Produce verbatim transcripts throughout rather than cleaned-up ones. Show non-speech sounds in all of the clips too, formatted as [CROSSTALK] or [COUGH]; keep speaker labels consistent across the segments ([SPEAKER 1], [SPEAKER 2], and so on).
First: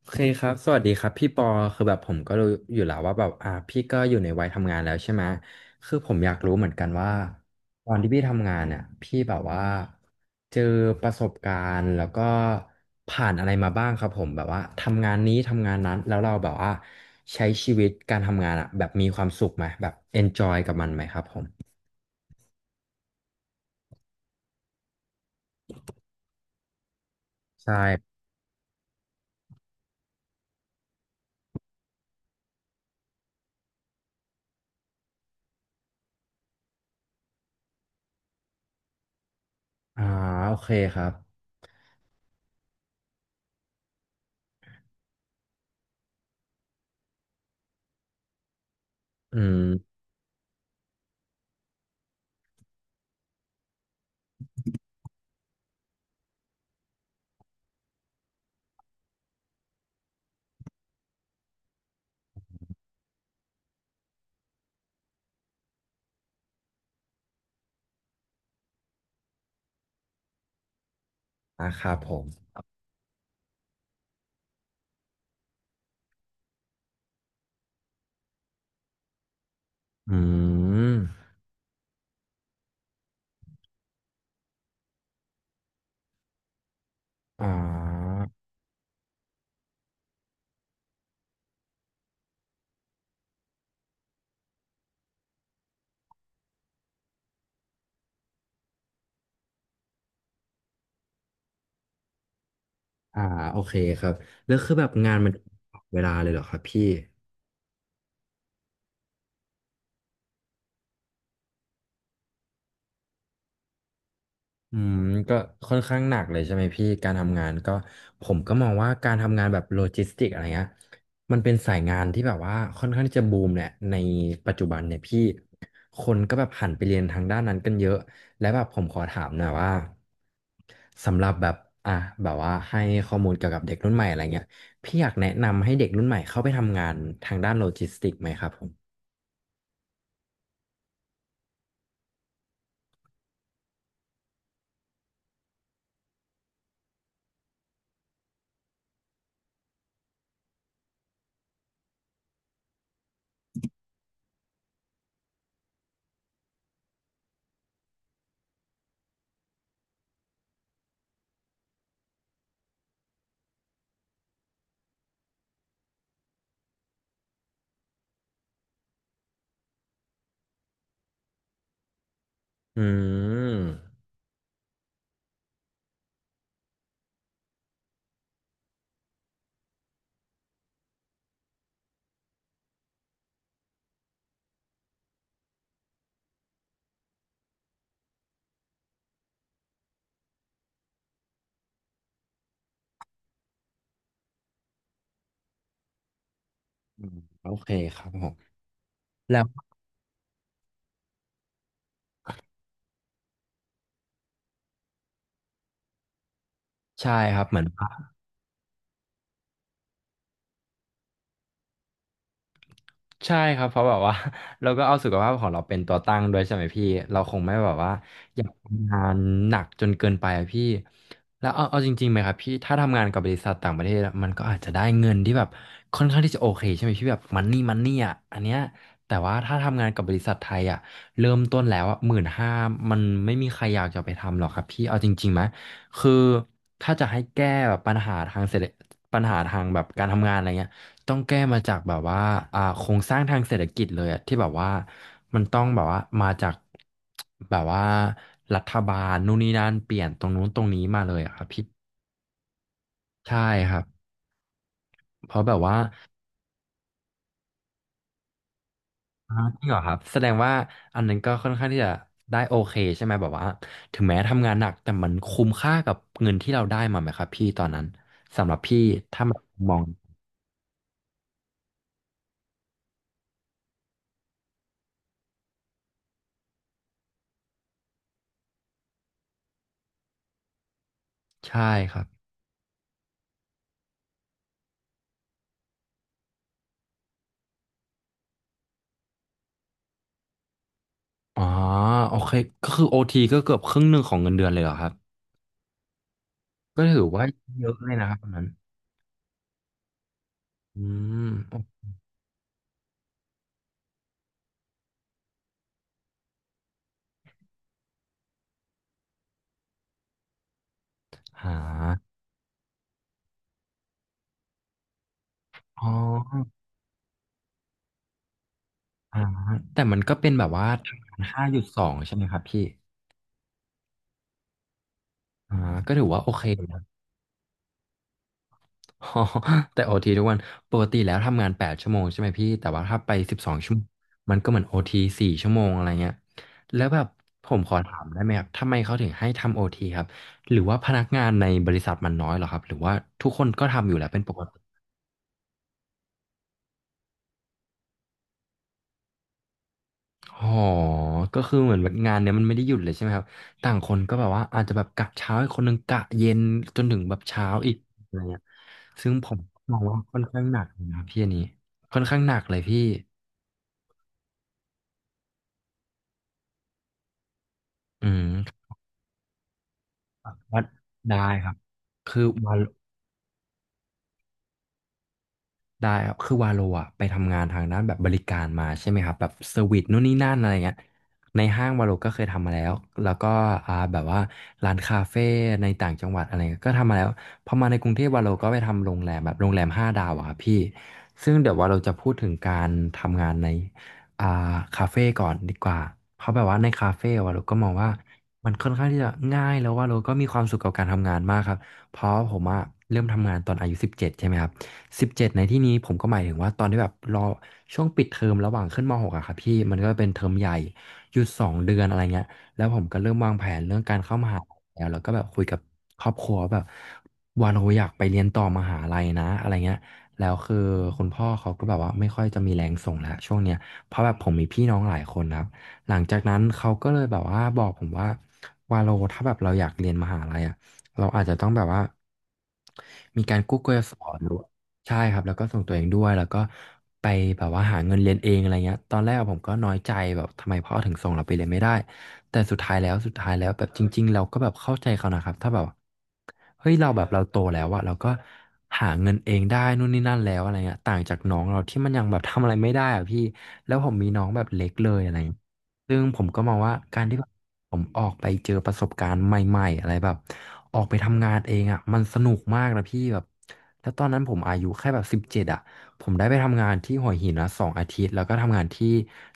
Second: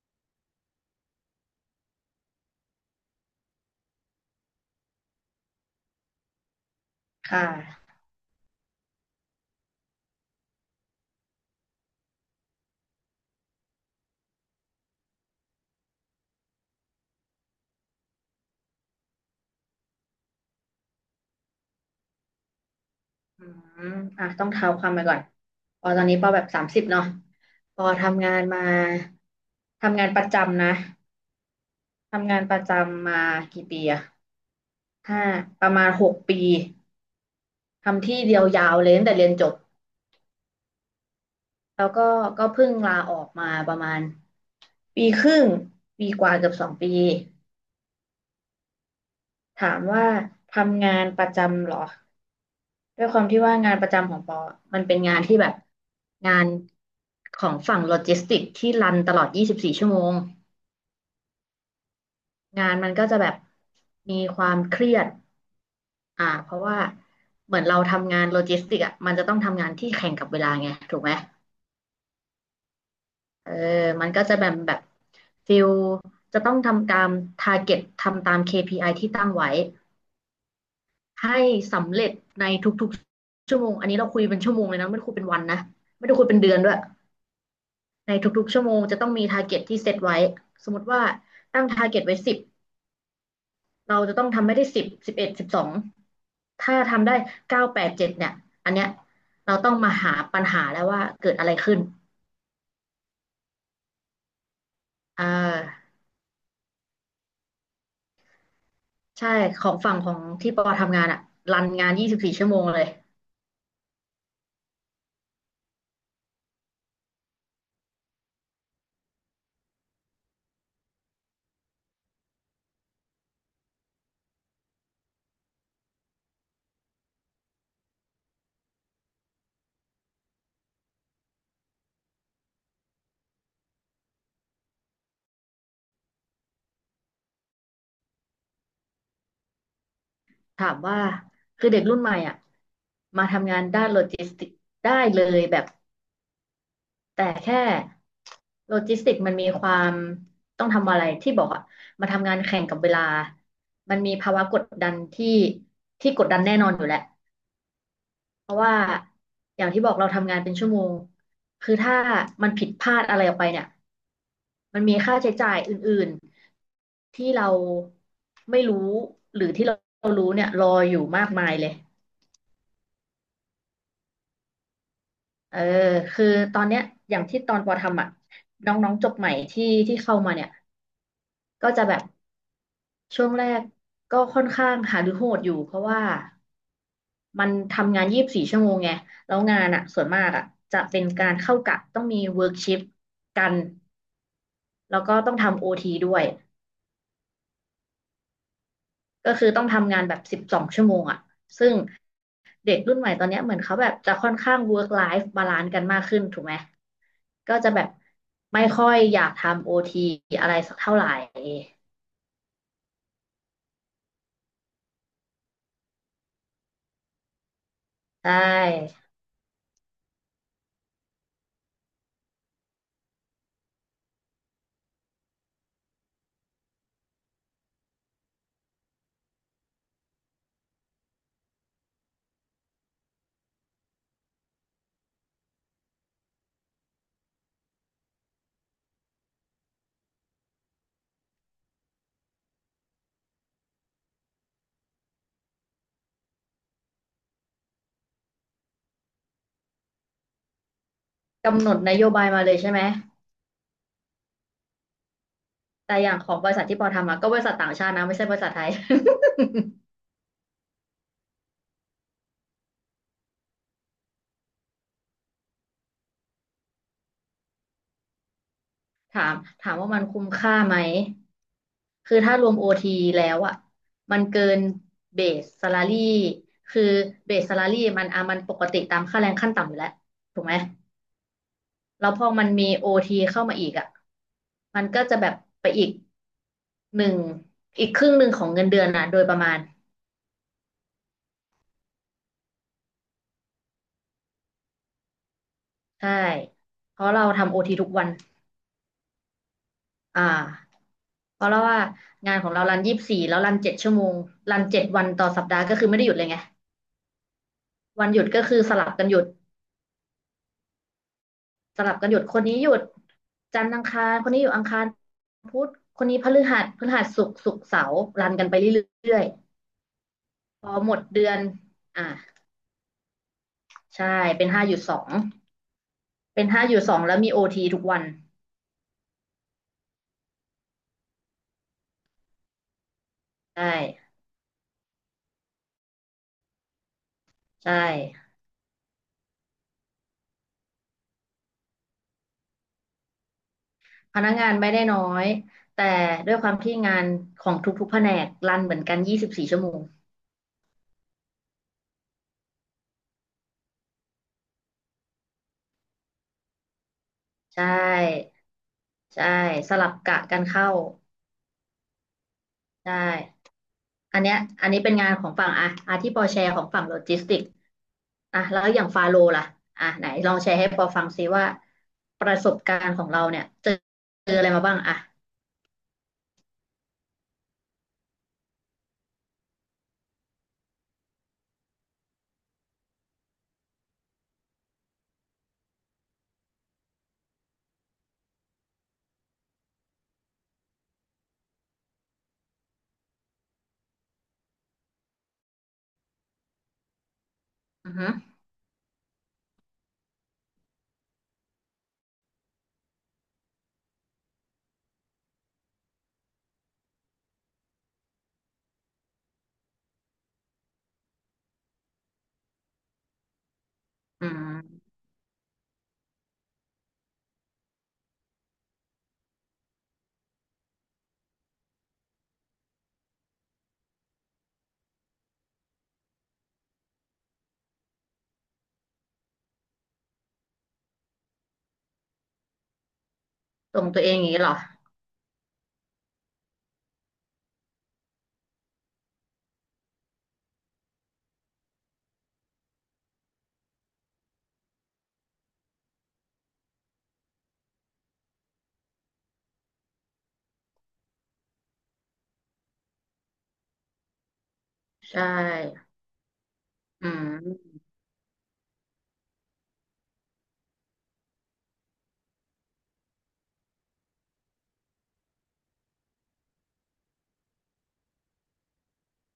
[SPEAKER 1] โอเคครับสวัสดีครับพี่ปอคือแบบผมก็รู้อยู่แล้วว่าแบบอ่าพี่ก็อยู่ในวัยทำงานแล้วใช่ไหมคือผมอยากรู้เหมือนกันว่า
[SPEAKER 2] ค่ะ
[SPEAKER 1] ตอนที่พี่ทำงานเนี่ยพี่แบบว่าเจอประสบการณ์แล้วก็ผ่านอะไรมาบ้างครับผมแบบว่าทำงานนี้ทำงานนั้นแล้วเราแบบว่าใช้ชีวิตการทำงานอ่ะแบบมีความสุขไหมแบบ enjoy กับมันไหมครับผม
[SPEAKER 2] อืมอ่ะต้องเท้าความไปก่อน ปอตอนนี้ปอแบบสามสิบเนาะ
[SPEAKER 1] ใช่
[SPEAKER 2] ปอทำงานมา ทำงานประจำนะ ทำงานประจำมากี่ปีอะห้าประมาณหกปี ทำที่เดียวยาวเลยตั้งแต่เรียนจบ
[SPEAKER 1] อ่าโอเคครับ
[SPEAKER 2] แล้วก็ก็เพิ่งลาออกมาประมาณปีครึ่ง ปีกว่าเกือบสองปี
[SPEAKER 1] อืม
[SPEAKER 2] ถามว่าทำงานประจำเหรอด้วยความที่ว่างานประจำของปอมันเป็นงานที่แบบงานของฝั่งโลจิสติกส์ที่รันตลอด ยี่สิบสี่ ชั่วโมง งานมันก็จะแบบมีความเครียดอ่าเพราะว่าเหมือนเราทำงานโลจิสติกส์อ่ะมันจะต้องทำงานที่แข่งกับเวลาไง ถูกไหม
[SPEAKER 1] นะครับผม
[SPEAKER 2] เออมันก็จะแบบแบบฟิลจะต้องทำตามทาร์เก็ตทำตาม เค พี ไอ ที่ตั้งไว้
[SPEAKER 1] อืม
[SPEAKER 2] ให้สำเร็จในทุกๆชั่วโมงอันนี้เราคุยเป็นชั่วโมงเลยนะไม่ได้คุยเป็นวันนะไม่ได้คุยเป็นเดือนด้วย
[SPEAKER 1] อ่
[SPEAKER 2] ในทุ
[SPEAKER 1] า
[SPEAKER 2] กๆชั่วโมงจะต้องมี t า r g เก็ตที่เซตไว้สมมติว่าตั้ง t า r g เก็ตไว้สิบเราจะต้องทำให้ได้สิบสิบเอ็ดสิบสองถ้าทำได้เก้าแปดเจ็ดเนี่ยอันเนี้ยเราต้องมาหาปัญหาแล้วว่าเกิดอะไรขึ้น
[SPEAKER 1] อ่าโอเคครับแล้วคือแบบงาน
[SPEAKER 2] อ่า
[SPEAKER 1] มันเวลาเลยเหรอครับพี่
[SPEAKER 2] ใช่ของฝั่งของที่ปอทำงานอะรันงานยี่สิบสี่ชั่วโมงเลย
[SPEAKER 1] อืมก็ค่อนข้างหนักเลยใช่ไหมพี่การทำงานก็ผมก็มองว่าการทำงานแบบโลจิสติกอะไรเงี้ยมันเป็นสายงานที่แบบว่าค่อนข้างที่จะบูมแหละในปัจจุบันเนี่ยพี่คนก็แบบหันไปเรียนทางด้านนั้นกันเยอะและแบบผมขอถามหน่อยว่าสำหรับแบบอ่ะแบบว่าให้ข้อมูลเกี่ยวกับเด็กรุ่นใหม่อะไรเงี้ยพี่อยากแนะนำให้เด็กรุ่นใหม่เข้าไปทำงานทางด้านโลจิสติกไหมครับผม
[SPEAKER 2] ถามว่าคือเด็กรุ่นใหม่อะมาทำงานด้านโลจิสติกส์ได้เลยแบบ แต่แค่โลจิสติกมันมีความต้องทำอะไรที่บอกอะมาทำงานแข่งกับเวลามันมีภาวะกดดันที่ที่กดดันแน่นอนอยู่แหละเพราะว่าอย่างที่บอกเราทำงานเป็นชั่วโมงคือถ้ามันผิดพลาดอะไรออกไปเนี่ยมันมีค่าใช้จ่ายอื่นๆที่เราไม่รู้หรือที่เรารู้เนี่ยรออยู่มากมายเลย
[SPEAKER 1] อืม
[SPEAKER 2] เออคือตอนเนี้ยอย่างที่ตอนปอทำอ่ะน้องๆจบใหม่ที่ที่เข้ามาเนี่ยก็จะแบบ ช่วงแรกก็ค่อนข้างหาหรือโหดอยู่เพราะว่ามันทำงานยี่สิบสี่ชั่วโมงไงแล้วงานอ่ะส่วนมากอ่ะจะเป็นการเข้ากะต้องมีเวิร์กชิฟกันแล้วก็ต้องทำโอทีด้วย
[SPEAKER 1] อืมโอเคครับผม
[SPEAKER 2] ก็
[SPEAKER 1] แล้
[SPEAKER 2] คื
[SPEAKER 1] ว
[SPEAKER 2] อต้องทำงานแบบสิบสองชั่วโมงอ่ะซึ่งเด็กรุ่นใหม่ตอนเนี้ยเหมือนเขาแบบจะค่อนข้างเวิร์กไลฟ์บาลานซ์กันมากขึ้นถูกไหม
[SPEAKER 1] ใช่ครับ
[SPEAKER 2] ก็
[SPEAKER 1] เหมือน
[SPEAKER 2] จะแบบไม่ค่อยอยากทำโอทีอะไรสักเท่าไหร่
[SPEAKER 1] ใช่ครับเพราะแบบว่า [LAUGHS] เราก็เอาสุขภาพของเราเป็นตัวตั้งด้วยใช่ไหมพี่เราคงไม่แบบว่า
[SPEAKER 2] ใช่
[SPEAKER 1] งานหนักจนเกินไปอะพี่แล้วเอาเอาจริงๆไหมครับพี่ถ้าทำงานกับบริษัทต่างประเทศอะมันก็อาจจะได้เงินที่แบบค่อนข้างที่จะโอเคใช่ไหมพี่แบบมันนี่มันนี่อ่ะอันเนี้ยแต่ว่าถ้าทำงานกับบริษัทไทยอ่ะเริ่มต้นแล้วอ่ะหมื่นห้ามันไม่มีใครอยากจะไปทำหรอกครับพี่เอาจริงๆไหมคือถ้าจะให้แก้แบบปัญหาทางเศรษฐปัญหาทางแบบการทำงานอะไรเงี้ย ต้องแก้มาจากแบบว่าอ่าโครงสร้างทางเศรษฐกิจเลยอะที่แบบว่ามันต้องแบบว่ามาจากแบบว่ารัฐบาลนู่นนี่นั่นเปลี่ยนตรงนู้นตรงนี้มาเลยอะครับ
[SPEAKER 2] กำ
[SPEAKER 1] พี่
[SPEAKER 2] หนดนโยบายมาเลยใช่ไหม
[SPEAKER 1] ใช่ครับเพราะแบบว่า
[SPEAKER 2] แต่อย่างของบริษัทที่ปอทำอะก็บริษัทต่างชาตินะไม่ใช่บริษัทไทย
[SPEAKER 1] อ่าจริงเหรอครับแสดงว่าอันนั้นก็ค่อนข้างที่จะได้โอเคใช่ไหมแบบว่าถึงแม้ทำงานหนักแต่มันคุ้มค่ากับเงินที่เราได้มาไหมครับพี่ตอนนั้นครับพี่
[SPEAKER 2] [LAUGHS]
[SPEAKER 1] ถ้า
[SPEAKER 2] ถา
[SPEAKER 1] ม
[SPEAKER 2] มถา
[SPEAKER 1] ม
[SPEAKER 2] ม
[SPEAKER 1] อง
[SPEAKER 2] ว่ามันคุ้มค่าไหมคือถ้ารวมโอทีแล้วอ่ะมันเกินเบส s a l ารี่คือเบส s a l ารี่มันอ่ะมันปกติตามค่าแรงขั้นต่ำอยู่แล้วถูกไหม
[SPEAKER 1] ใช่ครับ
[SPEAKER 2] แล้วพอมันมีโอทีเข้ามาอีกอ่ะมันก็จะแบบไปอีกหนึ่งอีกครึ่งหนึ่งของเงินเดือนนะโดยประมาณ
[SPEAKER 1] อ๋อโอเคก็คือโอทีก็เกือบครึ่งหนึ่งของเงินเดือนเลยเหรอครับ
[SPEAKER 2] ใช่
[SPEAKER 1] ก็
[SPEAKER 2] เพ
[SPEAKER 1] ถือ
[SPEAKER 2] ราะเรา
[SPEAKER 1] ว่า
[SPEAKER 2] ทำโอ
[SPEAKER 1] เย
[SPEAKER 2] ที
[SPEAKER 1] อะ
[SPEAKER 2] ทุ
[SPEAKER 1] เล
[SPEAKER 2] ก
[SPEAKER 1] ย
[SPEAKER 2] วั
[SPEAKER 1] นะ
[SPEAKER 2] น
[SPEAKER 1] ครับอันนั้น
[SPEAKER 2] อ่า
[SPEAKER 1] อืม
[SPEAKER 2] เพราะว่างานของเรารันยี่สิบสี่แล้วรันเจ็ดชั่วโมงรันเจ็ดวันต่อสัปดาห์ก็คือไม่ได้หยุดเลยไงวันหยุดก็คือสลับกันหยุด
[SPEAKER 1] หา
[SPEAKER 2] สลับกันหยุดคนนี้หยุดจันทร์อังคารคนนี้อยู่อังคารพุธ
[SPEAKER 1] อ๋อ
[SPEAKER 2] คนนี้พฤหัสพฤหัสศุกร์ศุกร์เสาร์รันกันไปเรื่อย
[SPEAKER 1] หาแต่มันก็เป็นแบบ
[SPEAKER 2] ๆพ
[SPEAKER 1] ว่า
[SPEAKER 2] อหมดเดือน
[SPEAKER 1] ห้าจุดสอง
[SPEAKER 2] อ่า
[SPEAKER 1] ใช่ไหมครับพี่
[SPEAKER 2] ใช่เป็นห้าหยุดสอง
[SPEAKER 1] อ่าก็ถือว่าโอเค
[SPEAKER 2] เป็นห้า
[SPEAKER 1] [LAUGHS]
[SPEAKER 2] หยุ
[SPEAKER 1] นะ
[SPEAKER 2] ดสองแล้วมีโอทีทุกวัน
[SPEAKER 1] อ๋อแต่โอทีทุกวันปกติแล้วทำงานแปดชั่วโมงใช่ไหมพี่แต่ว่าถ้าไปสิบสอง
[SPEAKER 2] ใช่
[SPEAKER 1] ชั่วโมงมันก็เหมือนโอทีสี่ชั่วโมงอะไรเงี้ยแล้วแบบผมข
[SPEAKER 2] ใช่
[SPEAKER 1] อถามได้ไหมครับทำไมเขาถึงให้ทำโอทีครับหรือว่าพนักงานในบริษัทมันน้อยเหรอครับหรือว่าทุกคนก็ทำอยู่แล้ว
[SPEAKER 2] พ
[SPEAKER 1] เป็น
[SPEAKER 2] นั
[SPEAKER 1] ป
[SPEAKER 2] ก
[SPEAKER 1] ก
[SPEAKER 2] งาน
[SPEAKER 1] ติ
[SPEAKER 2] ไม่ได้น้อยแต่ด้วยความที่งานของทุกๆแผนกรันเหมือนกันยี่สิบสี่ชั่วโมง
[SPEAKER 1] อ๋อก็คือเหมือนแบบงานเนี้ยมันไม่ได้หยุดเลยใช่ไหมครับต่างคนก็แบบว่าอาจจะแบบกะเช้าอีกคนหนึ่งกะเย็นจนถึงแบบเช้า
[SPEAKER 2] ใช
[SPEAKER 1] อีกอะไร
[SPEAKER 2] ่
[SPEAKER 1] เงี้ยซึ่ง
[SPEAKER 2] ใช่
[SPEAKER 1] ผม
[SPEAKER 2] ส
[SPEAKER 1] มอง
[SPEAKER 2] ลับ
[SPEAKER 1] ว่า
[SPEAKER 2] กะ
[SPEAKER 1] ค่อน
[SPEAKER 2] กั
[SPEAKER 1] ข้า
[SPEAKER 2] น
[SPEAKER 1] งหนัก
[SPEAKER 2] เข้า
[SPEAKER 1] เลยนะพี่อันนี้ค่อนข้างหนักเลยพี่
[SPEAKER 2] ใช่อันเนี้ยอันนี้เป็นงานของฝั่งอ่ะอาที่ปอแชร์ของฝั่งโลจิสติก
[SPEAKER 1] อืม
[SPEAKER 2] อ่ะแล้วอย่างฟาโลล่ะอ่ะไหนลองแชร์
[SPEAKER 1] ว่า
[SPEAKER 2] ให้ปอฟัง
[SPEAKER 1] ได้
[SPEAKER 2] ซิว่า
[SPEAKER 1] ครับคื
[SPEAKER 2] ป
[SPEAKER 1] อ
[SPEAKER 2] ระส
[SPEAKER 1] วั
[SPEAKER 2] บ
[SPEAKER 1] น
[SPEAKER 2] การณ์ของเราเนี่ยเจอเจออะไรมาบ้างอ่ะ
[SPEAKER 1] ได้ครับคือวาโลอะไปทำงานทางด้านแบบบริการมาใช่ไหมครับแบบเซอร์วิสนู่นนี่นั่นอะไรเงี้ยในห้างวาโลก็เคยทำมาแล้วแล้วก็อ่าแบบว่าร้านคาเฟ่ในต่างจังหวัดอะไรเงี้ยก็ทำมาแล้วพอมาในกรุงเทพวาโลก็ไปทำโรงแรมแบบโรงแรมห้าดาวอะครับพี่ซึ่งเดี๋ยววาโลจะพูดถึงการทำงานในอ่าคาเฟ่ก่อนดีกว่าเพราะแบบว่าในคาเฟ่วาโลก็มองว่า
[SPEAKER 2] อือหอ
[SPEAKER 1] มันค่อนข้างที่จะง่ายแล้ววาโลก็มีความสุขกับการทำงานมากครับเพราะผมอะเริ่มทำงานตอนอายุสิบเจ็ดใช่ไหมครับ สิบเจ็ดในที่นี้ผมก็หมายถึงว่าตอนที่แบบรอช่วงปิดเทอมระหว่างขึ้นมหกอะครับพี่มันก็เป็นเทอมใหญ่หยุดสองเดือนอะไรเงี้ยแล้วผมก็เริ่มวางแผนเรื่องการเข้าม
[SPEAKER 2] ื
[SPEAKER 1] หาลัยแล้ว
[SPEAKER 2] ม
[SPEAKER 1] แล้วก็แบบคุยกับครอบครัวแบบว่าเราอยากไปเรียนต่อมหาลัยนะอะไรเงี้ยแล้วคือคุณพ่อเขาก็แบบว่าไม่ค่อยจะมีแรงส่งแล้วช่วงเนี้ยเพราะแบบผมมีพี่น้องหลายคนนะครับหลังจากนั้นเขาก็เลยแบบว่าบอกผมว่าวาโลถ้าแบบเราอยากเรียนมหาลัยอะเราอาจจะต้องแบบว่ามีการกู้ก
[SPEAKER 2] ต
[SPEAKER 1] ย
[SPEAKER 2] รง
[SPEAKER 1] ศ
[SPEAKER 2] ตัวเอง
[SPEAKER 1] ห
[SPEAKER 2] อ
[SPEAKER 1] รื
[SPEAKER 2] ย่าง
[SPEAKER 1] อ
[SPEAKER 2] นี้เหรอ
[SPEAKER 1] ใช่ครับแล้วก็ส่งตัวเองด้วยแล้วก็ไปแบบว่าหาเงินเรียนเองอะไรเงี้ยตอนแรกผมก็น้อยใจแบบทำไมพ่อถึงส่งเราไปเรียนไม่ได้แต่สุดท้ายแล้วสุดท้ายแล้วแบบจริงๆเราก็แบบเข้าใจเขานะครับถ้าแบบเฮ้ยเราแบบเราโตแล้วอะเราก็หาเงินเองได้นู่นนี่นั่นแล้วอะไรเงี้ยต่างจากน้องเราที่มันยังแบบทำอะไรไม่ได้อะพี่แล้วผมมีน้องแบบเล็กเลยอะไร
[SPEAKER 2] ใช่
[SPEAKER 1] เงี้ย ซึ่งผมก็มองว่าการ
[SPEAKER 2] อื
[SPEAKER 1] ที่แบบผ
[SPEAKER 2] ม
[SPEAKER 1] มออกไปเจอประสบการณ์ใหม่ๆอะไรแบบออกไปทำงานเองอ่ะมันสนุกมากนะพี่แบบแล้วตอนนั้นผมอายุแค่แบบสิบเจ็ดอ่ะผมได้ไปทำงานที่หัวหินนะสองอาทิตย์แล้วก็ทำงานที่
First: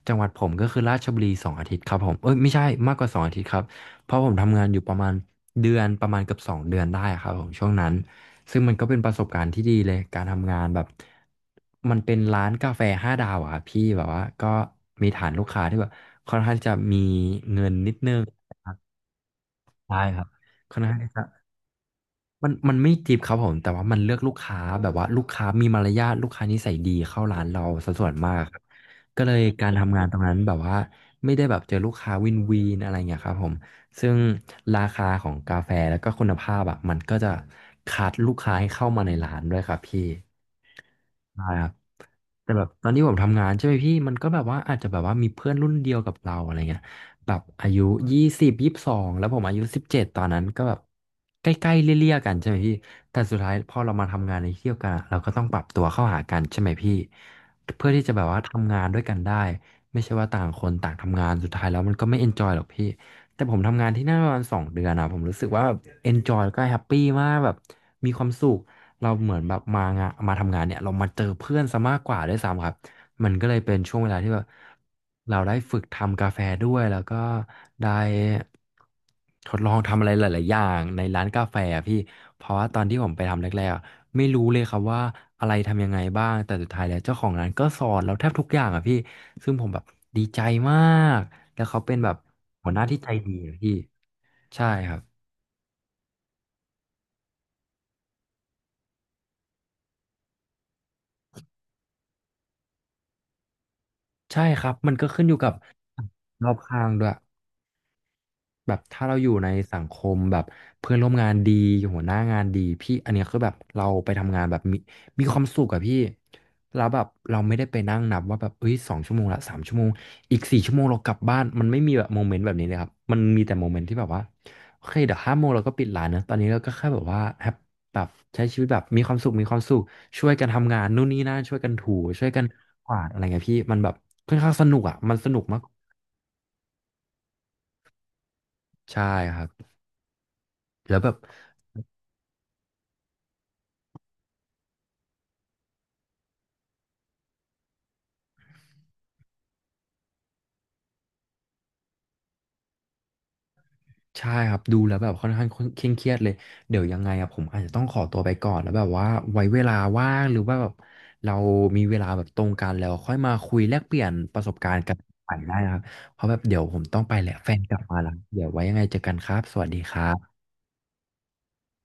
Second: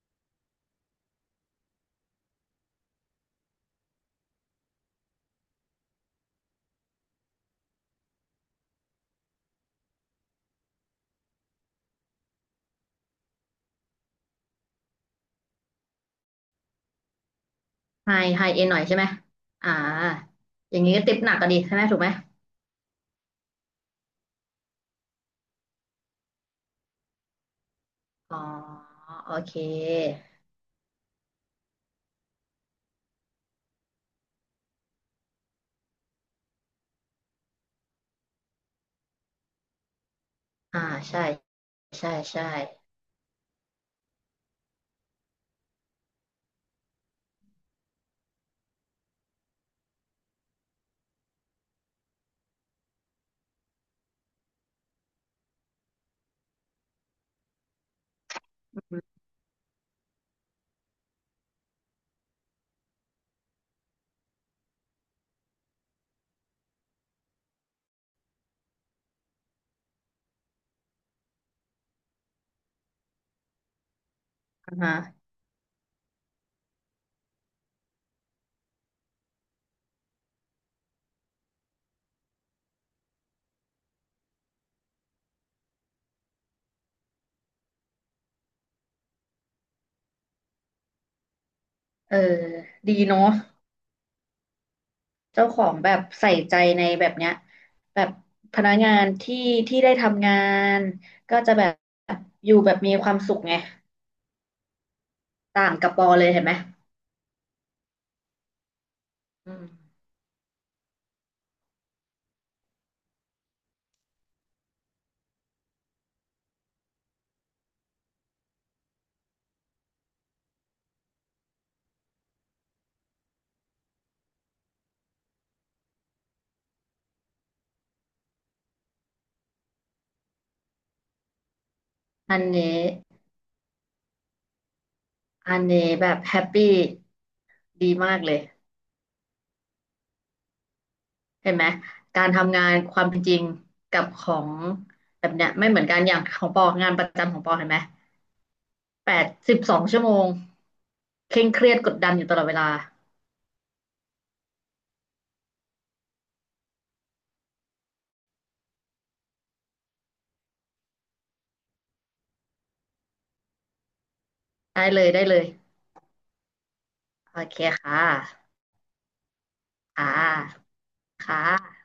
[SPEAKER 1] จังหวัดผมก็คือราชบุรีสองอาทิตย์ครับผมเอ้ยไม่ใช่มากกว่าสองอาทิตย์ครับ เพราะผมทำงานอยู่ประมาณเดือนประมาณเกือบสองเดือนได้อะครับผมช่วงนั้นซึ่งมันก็เป็นประสบการณ์ที่ดีเลยการทำงานแบบมันเป็นร้านกาแฟห้าดาวอะครับพี่แบบว่าก็มีฐานลูกค้าที่แบบค่อนข้างจะมีเงินนิด
[SPEAKER 2] ไฮ
[SPEAKER 1] นึง
[SPEAKER 2] ไฮเอ็นหน่อยใช่ไหมอ่า
[SPEAKER 1] ใช่ครับ
[SPEAKER 2] อ
[SPEAKER 1] ค่อ
[SPEAKER 2] ย่า
[SPEAKER 1] น
[SPEAKER 2] งนี้
[SPEAKER 1] ข้าง
[SPEAKER 2] ก็ติป
[SPEAKER 1] จะ
[SPEAKER 2] หนักกันดีใช่ไหมถูกไหม
[SPEAKER 1] มันมันไม่จีบครับผมแต่ว่ามันเลือกลูกค้าแบบว่าลูกค้ามีมารยาทลูกค้านิสัยดีเข้าร้านเราสัดส่วนมา
[SPEAKER 2] อ๋อ
[SPEAKER 1] กครับก็เล
[SPEAKER 2] โอ
[SPEAKER 1] ย
[SPEAKER 2] เค
[SPEAKER 1] การทำงานตรงนั้นแบบว่าไม่ได้แบบเจอลูกค้าวินวีนอะไรเงี้ยครับผมซึ่งราคาของกาแฟแล้วก็คุณภาพอ่ะมันก็จะคัดลูกค้าให้เข้ามาในร้านด้วยครับพี่
[SPEAKER 2] อ่าใช่
[SPEAKER 1] ใช่ครับ
[SPEAKER 2] ใช่ใช่
[SPEAKER 1] แต่แบบตอนที่ผมทำงานใช่ไหมพี่มันก็แบบว่าอาจจะแบบว่ามีเพื่อนรุ่นเดียวกับเราอะไรเงี้ย แบบอายุยี่สิบยี่สิบสองแล้วผมอายุสิบเจ็ดตอนนั้นก็แบบใกล้ๆเลี่ยๆกันใช่ไหมพี่แต่สุดท้ายพอเรามาทำงานในที่เที่ยวกันอะเราก็ต้องปรับตัวเข้าหากันใช่ไหมพี่เพื่อที่จะแบบว่าทำงา
[SPEAKER 2] อ
[SPEAKER 1] นด้วยกั
[SPEAKER 2] ม
[SPEAKER 1] นได้ไม่ใช่ว่าต่างคนต่างทำงานสุดท้ายแล้วมันก็ไม่เอนจอยหรอกพี่แต่ผมทำงานที่นั่นประมาณสองเดือนอะผมรู้สึกว่าเอนจอยแล้วก็แฮปปี้มากแบบมีความสุข เราเหมือนแบบมางานมาทำงานเนี่ยเรามาเจอเพื่อนซะมากกว่าด้วยซ้ำครับมันก็เลยเป็นช่วงเวลาที่แบบ
[SPEAKER 2] อ่าฮะ
[SPEAKER 1] เราได้ฝึกทำกาแฟด้วยแล้วก็ได้ทดลองทำอะไรหลายๆอย่างในร้านกาแฟอะพี่เพราะว่าตอนที่ผมไปทำแรกๆอะไม่รู้เลยครับว่าอะไรทำยังไงบ้างแต่สุดท้ายแล้วเจ้าของร้านก็สอนเราแทบทุกอย่างอ่ะพี่ซึ่งผมแบบดีใจมากแล้วเขาเป็นแบ
[SPEAKER 2] เอ
[SPEAKER 1] บ
[SPEAKER 2] อ
[SPEAKER 1] หัวหน้า
[SPEAKER 2] ดี
[SPEAKER 1] ที่ใจ
[SPEAKER 2] เนาะ
[SPEAKER 1] ดีอะพี่ใช่ครับ
[SPEAKER 2] เจ้าของแบบใส่ใจในแบบเนี้ยแบบพนักงานที่ที่ได้ทำงานก็จะแบบอยู่แบบมีความสุขไง
[SPEAKER 1] ใช่ครับมันก็ขึ้นอยู่กับ
[SPEAKER 2] ต่างกับปอเลยเห็
[SPEAKER 1] ร
[SPEAKER 2] น
[SPEAKER 1] อ
[SPEAKER 2] ไหม
[SPEAKER 1] บข้างด้วย แบบถ้าเราอยู่ใน
[SPEAKER 2] อืม
[SPEAKER 1] สังคมแบบเพื่อนร่วมงานดีหัวหน้างานดีพี่อันเนี้ยคือแบบเราไปทำงานแบบมีมีความสุขอะพี่แล้วแบบเราไม่ได้ไปนั่งนับว่าแบบเอ้ยสองชั่วโมงละสามชั่วโมงอีกสี่ชั่วโมงเรากลับบ้านมันไม่มีแบบโมเมนต์แบบนี้เลยครับมันมีแต่โมเมนต์ที่แบบว่าโอเคเดี๋ยวห้าโมงเราก็ปิดร้านนะตอนนี้เราก็แค่แบบว่าแฮปแบบใช้ชีวิตแบบมีความสุขมีความสุขช่วยกันทำงานนู่นนี่นั่นช่วยกันถูช่วย
[SPEAKER 2] อั
[SPEAKER 1] กั
[SPEAKER 2] น
[SPEAKER 1] น
[SPEAKER 2] นี้
[SPEAKER 1] กวาดอะไรเงี้ยพี่มันแบบค่อนข้างสนุกอะมันสนุก
[SPEAKER 2] อั
[SPEAKER 1] มา
[SPEAKER 2] น
[SPEAKER 1] ก
[SPEAKER 2] นี้แบบแฮปปี้ดีมากเลย
[SPEAKER 1] ใช่ครับแล้วแบบ
[SPEAKER 2] เห็นไหมการทำงานความเป็นจริงกับของแบบเนี้ยไม่เหมือนกันอย่างของปองานประจำของปอเห็นไหมแปดสิบสองชั่วโมงเคร่งเครียดกดดันอยู่ตลอดเวลา
[SPEAKER 1] ใช่ครับดูแล้วแบบค่อนข้างเคร่งเครียดเลยเดี๋ยวยังไงอะผมอาจจะต้องขอตัวไปก่อนแล้วแบบว่าไว้เวลาว่างหรือว่าแบบเรามีเวลาแบบตรงกันแล้วค่อยมาคุยแลกเปลี่ยนประสบการ
[SPEAKER 2] ได้
[SPEAKER 1] ณ์กัน
[SPEAKER 2] เลยได้
[SPEAKER 1] ใหม่
[SPEAKER 2] เลย
[SPEAKER 1] ได้นะครับเพราะแบบเดี๋ยวผมต้องไปแหละ
[SPEAKER 2] โอ
[SPEAKER 1] แฟ
[SPEAKER 2] เค
[SPEAKER 1] นกลับ
[SPEAKER 2] ค่
[SPEAKER 1] มาแล้วเดี๋ยว
[SPEAKER 2] ะ
[SPEAKER 1] ไว้ยังไงเจอกันครับสวัสดีครั
[SPEAKER 2] ค่
[SPEAKER 1] บ
[SPEAKER 2] ะค่ะ